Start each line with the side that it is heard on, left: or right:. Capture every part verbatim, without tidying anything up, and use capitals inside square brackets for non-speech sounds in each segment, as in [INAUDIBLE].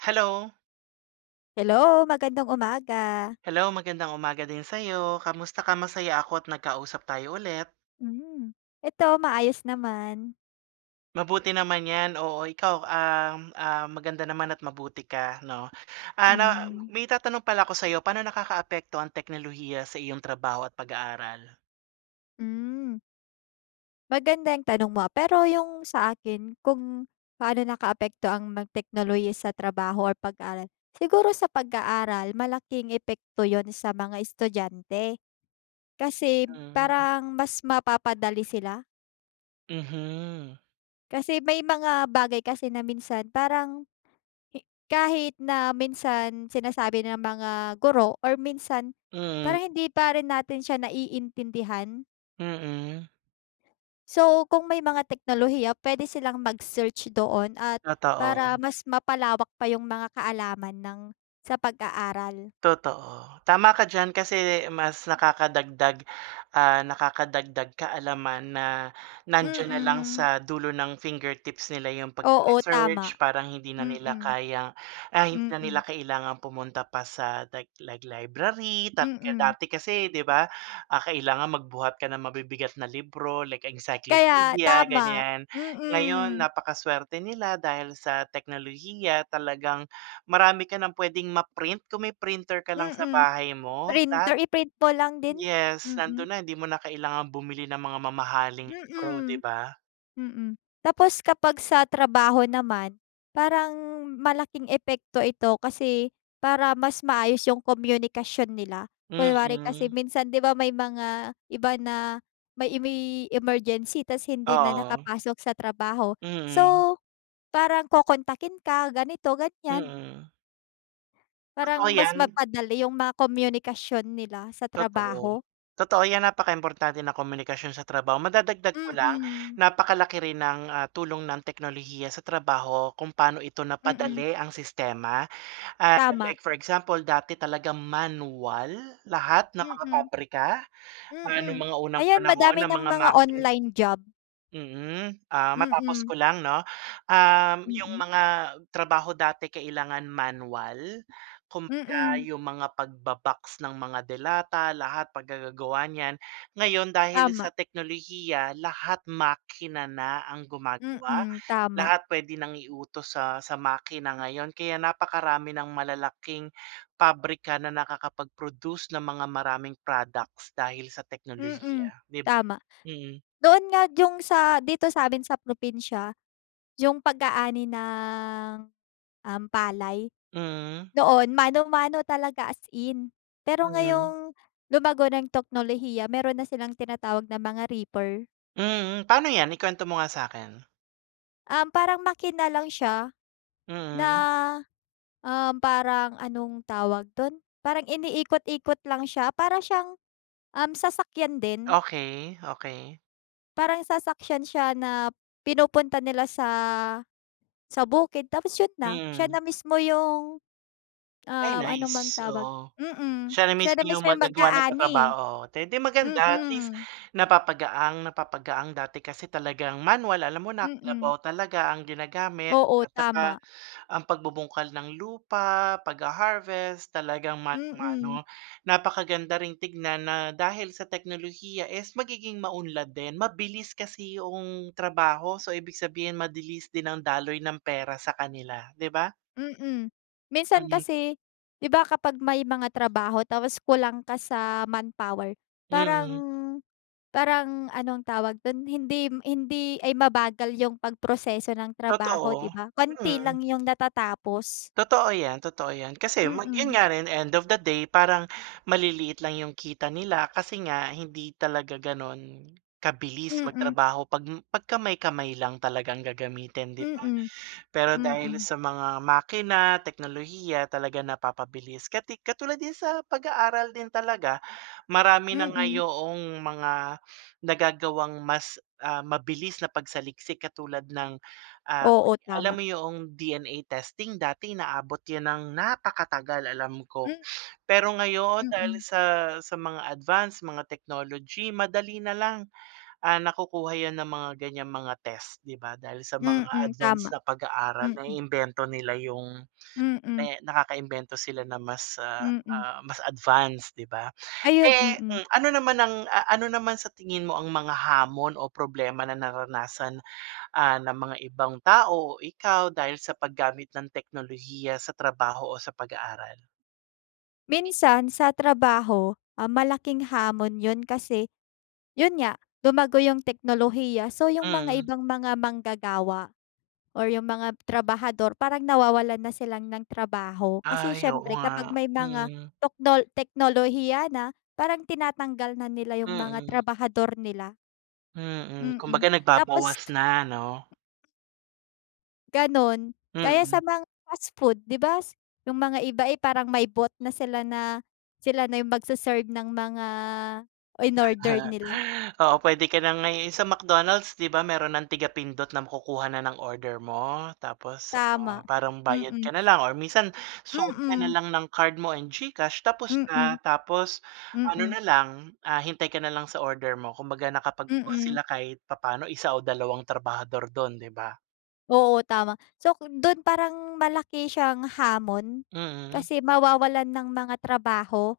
right: Hello.
left: Hello! Magandang umaga.
right: Hello, magandang umaga din sa'yo. Kamusta ka? Masaya ako at nagkausap tayo ulit.
left: Hmm, eto maayos naman.
right: Mabuti naman 'yan, oo ikaw, um, ah, maganda naman at mabuti ka 'no? Ah, na
left: Hmm.
right: may itatanong pala ako sa 'yo, paano nakakaapekto ang teknolohiya sa iyong trabaho at pag-aaral?
left: Hmm. Magandang tanong mo, ah, pero yung sa akin kung paano nakaapekto ang mga teknolohiya sa trabaho or pag-aaral. Siguro sa pag-aaral malaking epekto 'yun sa mga estudyante, kasi
right: Hmm.
left: parang mas mapapadali sila?
right: Mhm.
left: Kasi may mga bagay kasi na minsan parang, hi kahit na minsan sinasabi ng mga guro or minsan,
right: Hmm.
left: parang hindi pa rin natin siya naiintindihan.
right: Mm.
left: So kung may mga teknolohiya puwede silang mag-search doon at para
right: Totoo.
left: mas mapalawak pa yung mga kaalaman ng sa pag-aaral.
right: Totoo. Tama ka diyan kasi mas nakakadagdag, ah, nakakadagdag kaalaman na nandiyan na lang
left: Mm.
right: sa dulo ng fingertips nila 'yong
left: Oo,
right: pag-research.
left: tama.
right: Parang hindi na nila
left: Mm.
right: kayang ah, hindi na
left: Mm.
right: nila kailangan pumunta pa sa da like like library talaga.
left: Mm.
right: Dati kasi 'di ba, ah, kailangan magbuhat ka na mabibigat na libro like
left: Kaya,
right: encyclopedia,
left: tama.
right: ganyan. Ngayon
left: Mm.
right: napakasuwerte nila dahil sa teknolohiya talagang marami ka nang puwedeng ma-print, kung may printer ka lang sa
left: Mm.
right: bahay mo lahat
left: Printer, i-print po lang din,
right: yes nando'n
left: mm.
right: na hindi mo na kailangan bumili ng mga mamahaling libro 'di
left: Mm.
right: ba?
left: Mm, tapos kapag sa trabaho naman parang malaking epekto ito kasi, para mas maayos yung komyunikasyon nila. Kunwari kasi
right: Mm.
left: minsan 'di ba may mga iba na may may emergency ta's hindi na
right: Oo.
left: nakapasok sa trabaho,
right: Mm.
left: so parang kokontakin ka ganito-ganyan.
right: Mm. Totoo
left: Parang mas
right: 'yan.
left: mapadali yung mga komyunikasyon nila sa
right: Totoo.
left: trabaho.
right: Totoo yan napakaimportante ng komunikasyon sa trabaho. Madadagdag ko lang,
left: Mm.
right: napakalaki rin ng, ah, tulong ng teknolohiya sa trabaho kung paano ito
left: Mm.
right: napadali ang sistema, ah,
left: Tama.
right: like for example dati talagang manual lahat ng mga
left: Mm.
right: pabrika. Ah, no'ng
left: Mm,
right: mga unang
left: ayan
right: panahon
left: madami
right: ng
left: ng
right: mga
left: mga
right: makin
left: online job.
right: mm, ah, matapos
left: Mm.
right: ko lang 'no? Um, 'yong
left: Mm.
right: mga trabaho dati kailangan manual. Kumbaga
left: Mm.
right: 'yong mga pagba-box ng mga delata lahat paggagagawa niyan. Ngayon dahil
left: Tama.
right: sa teknolohiya lahat makina na ang gumagawa.
left: Mm, tama.
right: Lahat puwede nang iutos sa sa makina ngayon kaya napakarami ng malalaking pabrika na nakakapag-produce ng mga maraming products dahil sa
left: Mm,
right: teknolohiya 'dib
left: tama.
right: mm.
left: Doon nga yung sa dito sa'min sa probinsya, yung pag-aani ng um, palay.
right: Hmm.
left: Noon mano-mano talaga as in, pero
right: Hmm.
left: ngayong lumago na yung teknolohiya mayro'n na silang tinatawag ng mga reaper.
right: Mm, paano 'yan? Ikuwento mo nga sa'kin.
left: Um, parang makina lang siya, na,
right: Hmm.
left: um, parang anong tawag do'n? Parang iniikot-ikot lang siya. Para siyang, um, sasakyan din.
right: Okey, okey.
left: Parang sasaksyan siya na, pinupunta nila sa, sa bukid tapos 'yun na siya
right: Mm.
left: na mismo yung,
right: Ay
left: ah, ano bang
right: nice,
left: tawag
right: oo.
left: mm,
right: Siya na
left: siya na
right: mismo 'yong
left: mismo yung
right: maggagawa ng
left: mag-aani.
right: trabaho. Eh, 'di maganda at least
left: Mm.
right: napapagaang, napapagaang. Dati kasi talagang manual alam mo na
left: Mm.
right: kalabaw talaga ang ginagamit
left: Oo,
right: at saka
left: tama.
right: ang pagbubungkal ng lupa, pagha-harvest talagang
left: Mm.
right: mano-mano. Napakaganda ring tignan na dahil sa teknolohiya is magiging maunlad din. Mabilis kasi 'yong trabaho, so ibig sabihin madilis din ang daloy ng pera sa kanila, 'di ba?
left: Mm. Minsan
right: Mm.
left: kasi 'di ba, kapag may mga trabaho tapos kulang ka sa manpower, parang,
right: Mm.
left: parang anong tawag do'n, hindi m hindi ay, mabagal yung pagproseso ng trabaho 'di
right: Totoo,
left: ba? Konti
right: mm.
left: lang yung natatapos.
right: Totoo 'yan, totoo 'yan. Kasi mag 'yon
left: Mm.
right: nga rin end of the day parang maliliit lang 'yong kita nila. Kasi nga hindi talaga gano'n kabilis
left: Mm.
right: magtrabaho 'pag m 'pag kamay-kamay lang talagang gagamitin 'di ba.
left: Mm.
right: Pero dahil
left: Mm.
right: sa mga makina, teknolohiya talaga napapabilis. Kati katulad din sa pag-aaral din talaga, marami na nga
left: Mm.
right: yoong mga [SNIFFS] nagagawang mas, ah, mabilis na pagsaliksik katulad ng, ah, [UNINTELLIGIBLE]
left: Oo, tama.
right: alam mo yoong D-N-A testing dati inaabot yan ng napakatagal alam ko.
left: Mm
right: [SNIFFS] Pero ngayon dahil
left: Mm.
right: sa, sa mga advanced mga technology madali na lang, ah, nakukuha yan ng mga ganyang mga test 'di ba. Dahil sa mga
left: Mm,
right: advanced
left: tama.
right: na pag-aaral,
left: Mm.
right: naiimbento nila yung
left: Mm.
right: me nakakaimbento sila na mas, ah,
left: Mm.
right: ah, mas advanced 'di ba. Pe
left: Ayun, mm.
right: mm. Ano naman ang, ah, ano naman sa tingin mo ang mga hamon o problema na naranasan, ah, ng mga ibang tao o ikaw dahil sa paggamit ng teknolohiya sa trabaho o sa pag-aaral?
left: Minsan sa trabaho, ah, malaking hamon 'yun kasi, 'yun nga lumago yung teknolohiya. So yung mga
right: Mm.
left: ibang mga manggagawa or yung mga trabahador parang nawawalan na silang ng trabaho. Kasi
right: Ay, oo
left: siyempre kapag
right: nga.
left: may mga
right: Mm.
left: tokno teknolohiya na parang tinatanggal na nila yung mga
right: Mm.
left: trabahador nila.
right: Mm,
left: Mm,
right: kumbaga
left: tapos
right: nagbabawas na ano?
left: gano'n. Gaya sa
right: Mm.
left: mga fast food 'di ba s? yung mga iba, eh, parang may bot na sila na sila na yung magse-serve ng mga inorder
right: [CHUCKLES]
left: nila?
right: Oo, puwede ka na ngayon sa McDonald's 'di ba mayro'n ng tiga-pindot na makukuha na ng order mo. Tapos ano
left: Tama,
right: parang bayad ka
left: mm.
right: na lang or minsan swipe ka na
left: Mm.
right: lang ng card mo and GCash tapos na.
left: Mm.
right: Tapos ano
left: Mm.
right: na lang, ah, hintay ka na lang sa order mo kumbaga nakapaggawa
left: Mm.
right: sila kahit papaano isa o dalawang trabahador do'n 'di ba?
left: Oo, tama. So ku do'n parang malaki siyang hamon,
right: Mm.
left: kasi mawawalan ng mga trabaho,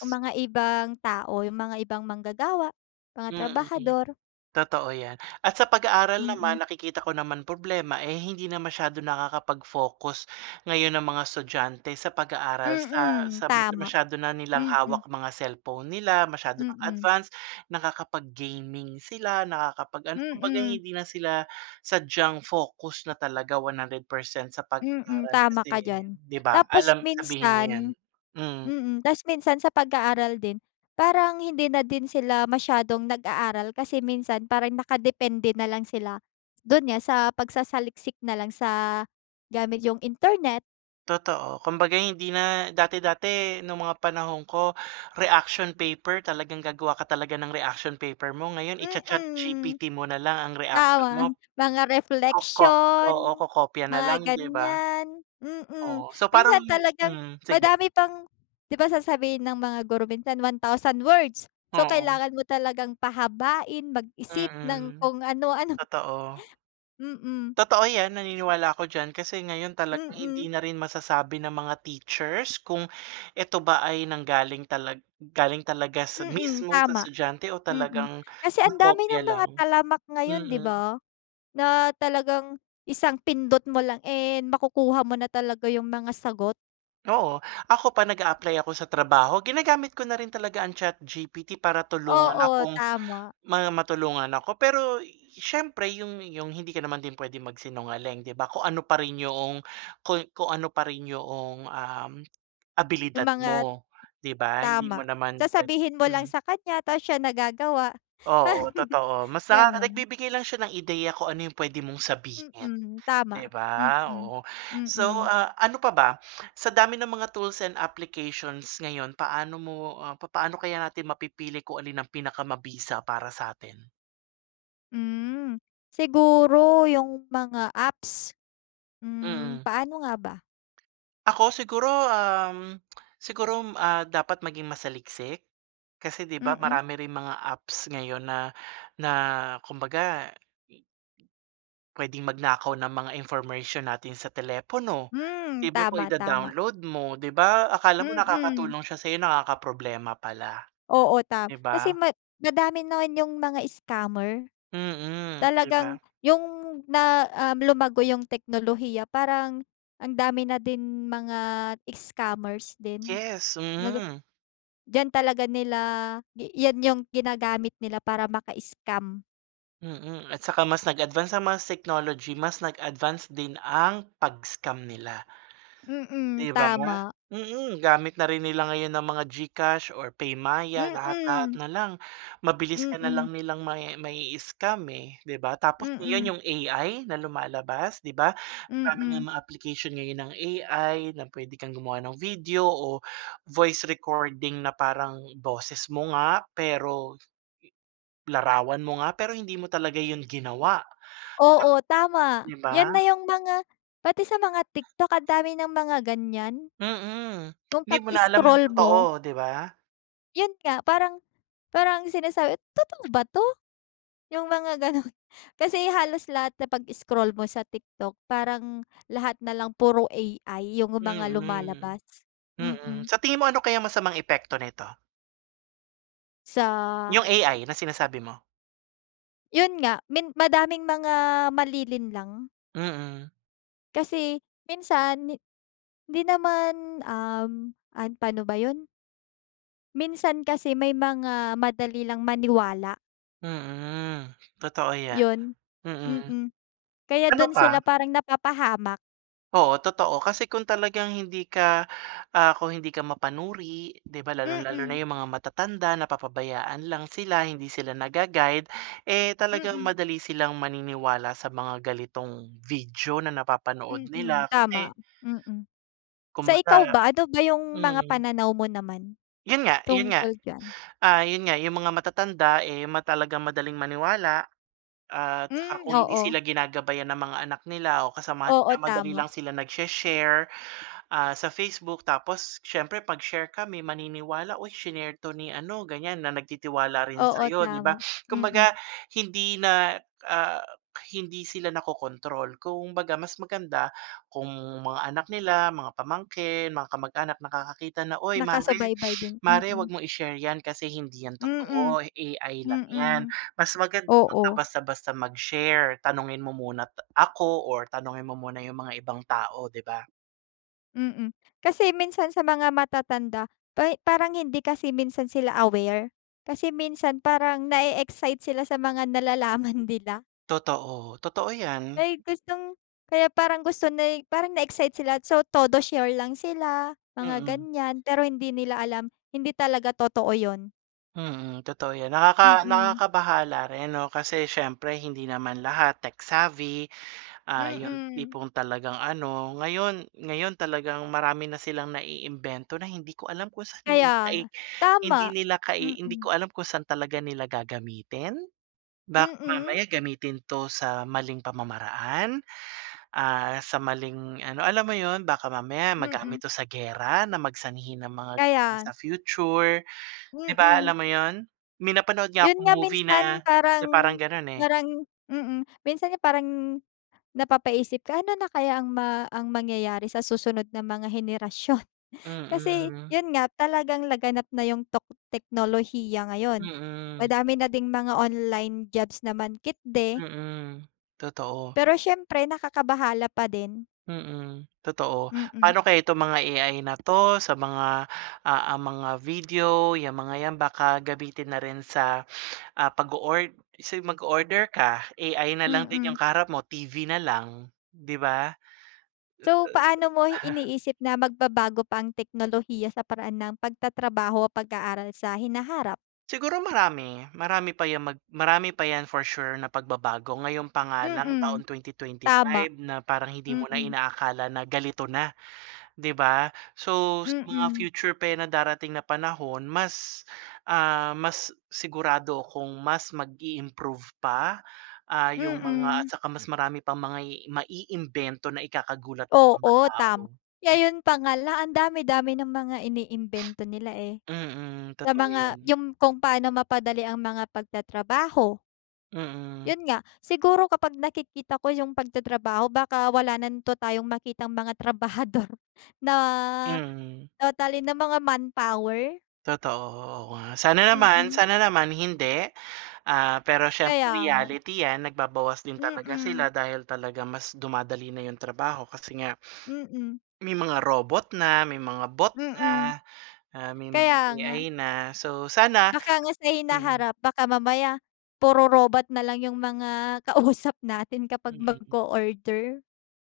left: yung mga ibang tao, yung mga ibang manggagawa, mga
right: Mm.
left: trabahador.
right: Totoo yan at sa pag-aaral naman
left: Mm.
right: nakikita ko naman problema, eh, hindi na masyadong nakakapag-focus ngayon ang mga estudyante sa pag-aaral. Sa
left: Mm,
right: sa
left: tama.
right: masyado na nilang
left: Mm.
right: hawak mga cellphone nila, masyado ng
left: Mm.
right: advanced. Nakakapag-gaming sila nakakapag ano kumbaga
left: Mm.
right: hindi na sila sadyang focus na talaga one hundred percent sa
left: Mm,
right: pag-aaral
left: tama
right: kasi
left: ka diyan.
right: 'di ba,
left: Tapos
right: alam sabihin mo 'yan,
left: minsan
right: mm.
left: mm. Ta's minsan sa pag-aaral din parang hindi na din sila masyadong nag-aaral kasi minsan parang nakadepende nalang sila. Do'n nga sa pagsasaliksik na lang sa gamit yung internet.
right: Totoo, kumbaga hindi na dati-dati nung mga panahon ko- reaction paper- talagang gagawa ka talaga ng reaction paper mo. Ngayon
left: Mm.
right: i-cha-ChatGPT mo na lang ang reaksyon mo.
left: Tama, [CHUCKLES] mga
right: Koko
left: reflection,
right: oo, kokopya na
left: mga
right: lang 'di ba?
left: ganyan, mm.
right: Oh, so parang
left: Minsan talagang
right: mm, sige.
left: madami pang 'di ba, sasabihin ng mga guro minsan one thousand words so
right: Oo.
left: kailangan mo talagang pahabain, mag-isip ng
right: Mm,
left: kung ano-ano.
right: totoo.
left: [CHUCKLES] Mm.
right: Totoo 'yan, naniniwala ako diyan, kasi ngayon talaga hindi
left: Mm.
right: na rin masasabi ng mga teachers kung eto ba ay nanggaling talag galing talaga sa
left: Mm,
right: mismo sa
left: tama.
right: estudyante o
left: Mm,
right: talagang
left: kasi andami
right: nakopya
left: ng mga
right: lang,
left: talamak ngayon 'di
right: mm.
left: ba? Na talagang isang pindot mo lang, eh, makukuha mo na talaga yung mga sagot.
right: Oo, ako pa nag-a-apply ako sa trabaho ginagamit ko na rin talaga ang ChatGPT para tulungan
left: Oo,
right: akong
left: tama.
right: ma matulungan ako. Pero, siyempre 'yung 'yung hindi ka naman din puwedeng magsinungaling 'di ba, kung ano pa rin 'yung kung kung ano pa rin 'yoong, um,
left: Yung
right: abilidad
left: mga
right: mo 'di ba, hindi mo
left: tama.
right: naman puwe
left: Sasabihin mo lang
right: mm.
left: sa kanya tapos siya na gagawa,
right: Oo
left: [CHUCKLES]
right: totoo, mas nakaka
left: gano'n.
right: nagbibigay lang siya ng ideya kung ano 'yung puwede mong sabihin,
left: Mm,
right: 'di
left: tama.
right: ba,
left: Mm,
right: oo. So,
left: mm.
right: ah, ano pa ba? Sa dami ng mga tools and applications ngayon, paano mo, ah, papano kaya natin mapipili kung alin ang pinakamabisa para sa'tin?
left: Mm. Siguro yung mga apps. Hmm,
right: Mm.
left: paano nga ba?
right: Ako siguro, um, [TSK] siguro, ah, dapat maging masaliksik. Kasi 'di ba,
left: Mm.
right: marami ring mga apps ngayon na na kumbaga, i i puwedeng magnakaw ng mga information natin sa telepono,
left: Hmm.
right: di ba po
left: Tama, tama.
right: ida-download mo 'di ba, akala mo
left: Mm.
right: nakakatulong siya sa 'yo, nakakaproblema pala.
left: Oo, ta
right: 'Di
left: kasi
right: ba?
left: ma madami na rin yung mga scammer.
right: Mm, 'di
left: Talagang
right: ba?
left: yung na um, lumago yung teknolohiya, parang ang dami na din mga scammers din,
right: Yes,
left: nag ah
right: mm.
left: diyan talaga nila yan yung ginagamit nila para maka-scam.
right: Mm, at saka mas nag-advanced ang mga technology mas nag-advanced din ang pag-scam nila,
left: Mm,
right: 'di ba?
left: tama.
right: Mm, gamit na rin nila ngayon ang mga GCash or PayMaya lahat-lahat
left: Mm.
right: na lang, mabilis ka na
left: Mm.
right: lang nilang mai mai-scam, eh, 'di ba. Tapos
left: Mm.
right: ngayon 'yong A-I na lumalabas 'di ba, marami
left: Mm.
right: ngang mga-application ngayon ang A-I na puwede kang gumawa ng video o voice recording na parang boses mo nga pero, larawan mo nga, pero hindi mo talaga 'yon ginawa.
left: Oo, tama.
right: 'Di
left: Yan na
right: ba?
left: yung mga pati sa mga TikTok andami ng mga ganyan.
right: Mm,
left: Yung
right: hindi mo na alam ang
left: pag-scroll mo.
right: totoo 'di ba?
left: Yun nga parang, parang sinasabi "Totoo ba 'to?" Yung mga gano'n. Kasi halos lahat na pag scroll mo sa TikTok parang lahat nalang puro A-I yung mga
right: Mm,
left: lumalabas.
right: mm.
left: Mm.
right: Sa tingin mo ano kaya masamang epekto nito? Yung
left: Sa
right: A-I na sinasabi mo?
left: Yun nga, min madaming mga malilinlang.
right: Mm.
left: Kasi minsan hi di naman, um, an pa'no ba yun? Minsan kasi may mga madali lang maniwala.
right: Mm. Totoo yan.
left: Yun,
right: Mm.
left: mm. Kaya
right: Ano
left: dun
right: pa?
left: sila parang napapahamak.
right: Oo, totoo kasi kung talagang hindi ka, ah, kung hindi ka mapanuri di ba, lalong-lalo na
left: Mm.
right: yung mga matatanda, napapabayaan lang sila. Hindi sila naga-guide, eh, talagang
left: Mm.
right: madali silang maniniwala sa mga ganitong video na napapanood
left: Mm,
right: nila kasi
left: tama. Mm. Sa ikaw
right: Kumbaga
left: ba? Ano ba yung mga
right: mm.
left: pananaw mo naman,
right: Yun nga yun nga,
left: tungkol diyan?
right: ah, yun nga yung mga matatanda, eh, ma talagang madaling maniwala at ha
left: Mm,
right: kung hindi
left: oo.
right: sila ginagabayan ng mga anak nila o kasamahan nila
left: Oo,
right: madali
left: tama.
right: lang sila nagshe-share, ah, sa Facebook tapos siyempre 'pag share ka may maniniwala. Oy, shinare 'to ni ano ganyan, na nagtitiwala rin
left: Oo,
right: sa'yo 'di ba?
left: tama. Mm.
right: Kumbaga hindi na, ah, hindi sila nakokontrol kumbaga mas maganda kung mga anak nila, mga pamangkin, mga kamag-anak nakakakita na, "Uy, mare,
left: Nakasubaybay din
right: mare
left: mm.
right: 'wag mong i-share 'yan kasi hindi 'yan
left: Mm,
right: totoo, A-I lang 'yan.
left: mm,
right: Mas maganda 'wag ka
left: oo.
right: basta-basta mag-share. Tanungin mo muna ta ako or tanungin mo muna yung mga ibang tao di ba?"
left: Mm. Kasi minsan sa mga matatanda pay parang hindi kasi minsan sila aware. Kasi minsan parang na-e-excite sila sa mga nalalaman nila.
right: Totoo. Totoo 'yan.
left: Ay gustong kaya parang gusto na ay parang na-excite sila. So, todo share lang sila, mga
right: Mm.
left: ganyan. Pero hindi nila alam, hindi talaga totoo yun.
right: Mm, totoo 'yan. Nakaka
left: Mm.
right: nakakabahala rin 'no, kasi siyempre hindi naman lahat tech savvy. Ah, yung
left: Mm.
right: tipong talagang ano, ngayon ngayon talagang marami na silang naiimbento na hindi ko alam kung saan nila
left: Kaya nga.
right: nai
left: Tama.
right: hindi nila kai hindi ko
left: Mm.
right: alam kung saan talaga nila gagamitin. Baka
left: Mm.
right: mamaya gamitin 'to sa maling pamamaraan, ah, sa maling ano alam mo 'yon? Baka mamaya
left: Mm.
right: magamit 'to sa giyera na mag sanhi ng mga
left: Kaya.
right: sa future di ba,
left: Mm.
right: alam mo yun? May napanood nga
left: Yun
right: akong
left: nga
right: movie na
left: minsan
right: na
left: parang
right: parang ganun, eh.
left: parang mm, minsan nga parang napapaisip ka ano na kaya ang ma ang mangyayari sa susunod na mga henerasyon. Kasi
right: Mm.
left: yun nga talagang laganap na yung tok teknolohiya ngayon.
right: Mm.
left: Madami na ding mga online jobs naman kitde.
right: Mm. Totoo.
left: Pero siyempre nakakabahala pa din.
right: Mm, totoo.
left: Mm.
right: Pa'no kaya itong mga A-I na 'to sa mga, ah ah, mga video, 'yang mga 'yan baka gamitin na rin sa, ah, pag-o-ord sin mag-o-order ka A-I na lang din yung
left: Mm.
right: kaharap mo, T-V na lang 'di ba?
left: So, paano mo
right: [CHUCKLES]
left: iniisip na magbabago pa ang teknolohiya sa paraan ng pagtatrabaho o pag-aaral sa hinaharap?
right: Siguro marami. Marami pa 'yang mag marami pa 'yan for sure na pagbabago. Ngayon pa nga lang
left: Mm.
right: taon twenty twenty
left: Tama.
right: five na parang hindi mo na
left: Mm.
right: inaakala na ganito na, 'di ba? So, sa mga
left: Mm.
right: future pa 'yan na darating na panahon mas, ah, mas sigurado akong mas mag-i-improve pa, ah, yung mga at
left: Mm.
right: saka mas marami pang mga i-i maiimbento na ikakagulat ng mga
left: Oo, tam
right: tao.
left: ngayon pa nga lang ang dami-dami ng mga iniimbento nila, eh.
right: Mm,
left: Sa
right: totoo
left: mga
right: 'yan.
left: yung kung paano mapadali ang mga pagtatrabaho.
right: Mm.
left: Yun nga, siguro kapag nakikita ko yung pagtatrabaho baka wala nanto tayong makitang mga trabahador na
right: Mm.
left: totally na mga manpower?
right: Totoo. Oo nga. Sana naman
left: Mm.
right: sana naman hindi, ah, pero siyempre
left: Kaya nga.
right: reality 'yan. Nagbabawas din talaga sila
left: Mm.
right: dahil talaga mas dumadali na yung trabaho kasi nga
left: Mm.
right: may mga robot na, may mga bot
left: Mm.
right: na, ah, may mga
left: Kaya nga.
right: A-I na. So, sana
left: Baka nga sa
right: mm.
left: hinaharap baka mamaya puro robot na lang yung mga kausap natin kapag
right: Mm.
left: mag-o-order.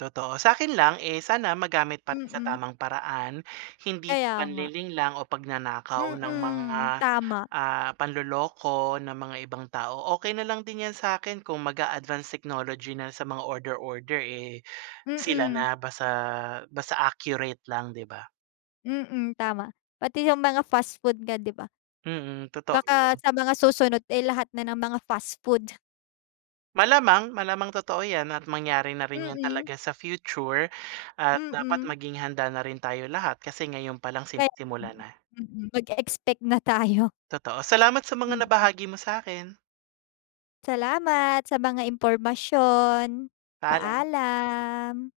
right: Totoo. Sa akin lang eh sana magamit pa rin sa
left: Mm.
right: tamang paraan. Hindi
left: Kaya nga.
right: panlilinlang o pagnanakaw ng mga,
left: Mm. Tama.
right: ah panloloko ng mga ibang tao. Okey na lang din 'yan sa akin kung mag-a-advance technology na sa mga order-order, eh, sila
left: Mm.
right: na basta basta accurate lang 'di ba?
left: Mm, tama. Pati yung mga fast food nga di ba?
right: Mm, totoo
left: Baka
right: yun.
left: sa mga susunod, eh lahat na ng mga fast food.
right: Malamang malamang totoo 'yan at mangyari na rin yun
left: Mm.
right: talaga sa future at dapat
left: Mm.
right: maging handa na rin tayo lahat kasi ngayon pa lang
left: Pe mm,
right: sinisimulan na.
left: mm, mag-eexpect na tayo.
right: Totoo. Salamat sa mga
left: Mm.
right: nabahagi mo sa akin.
left: Salamat sa mga impormasyon.
right: Paalam.
left: Paalam.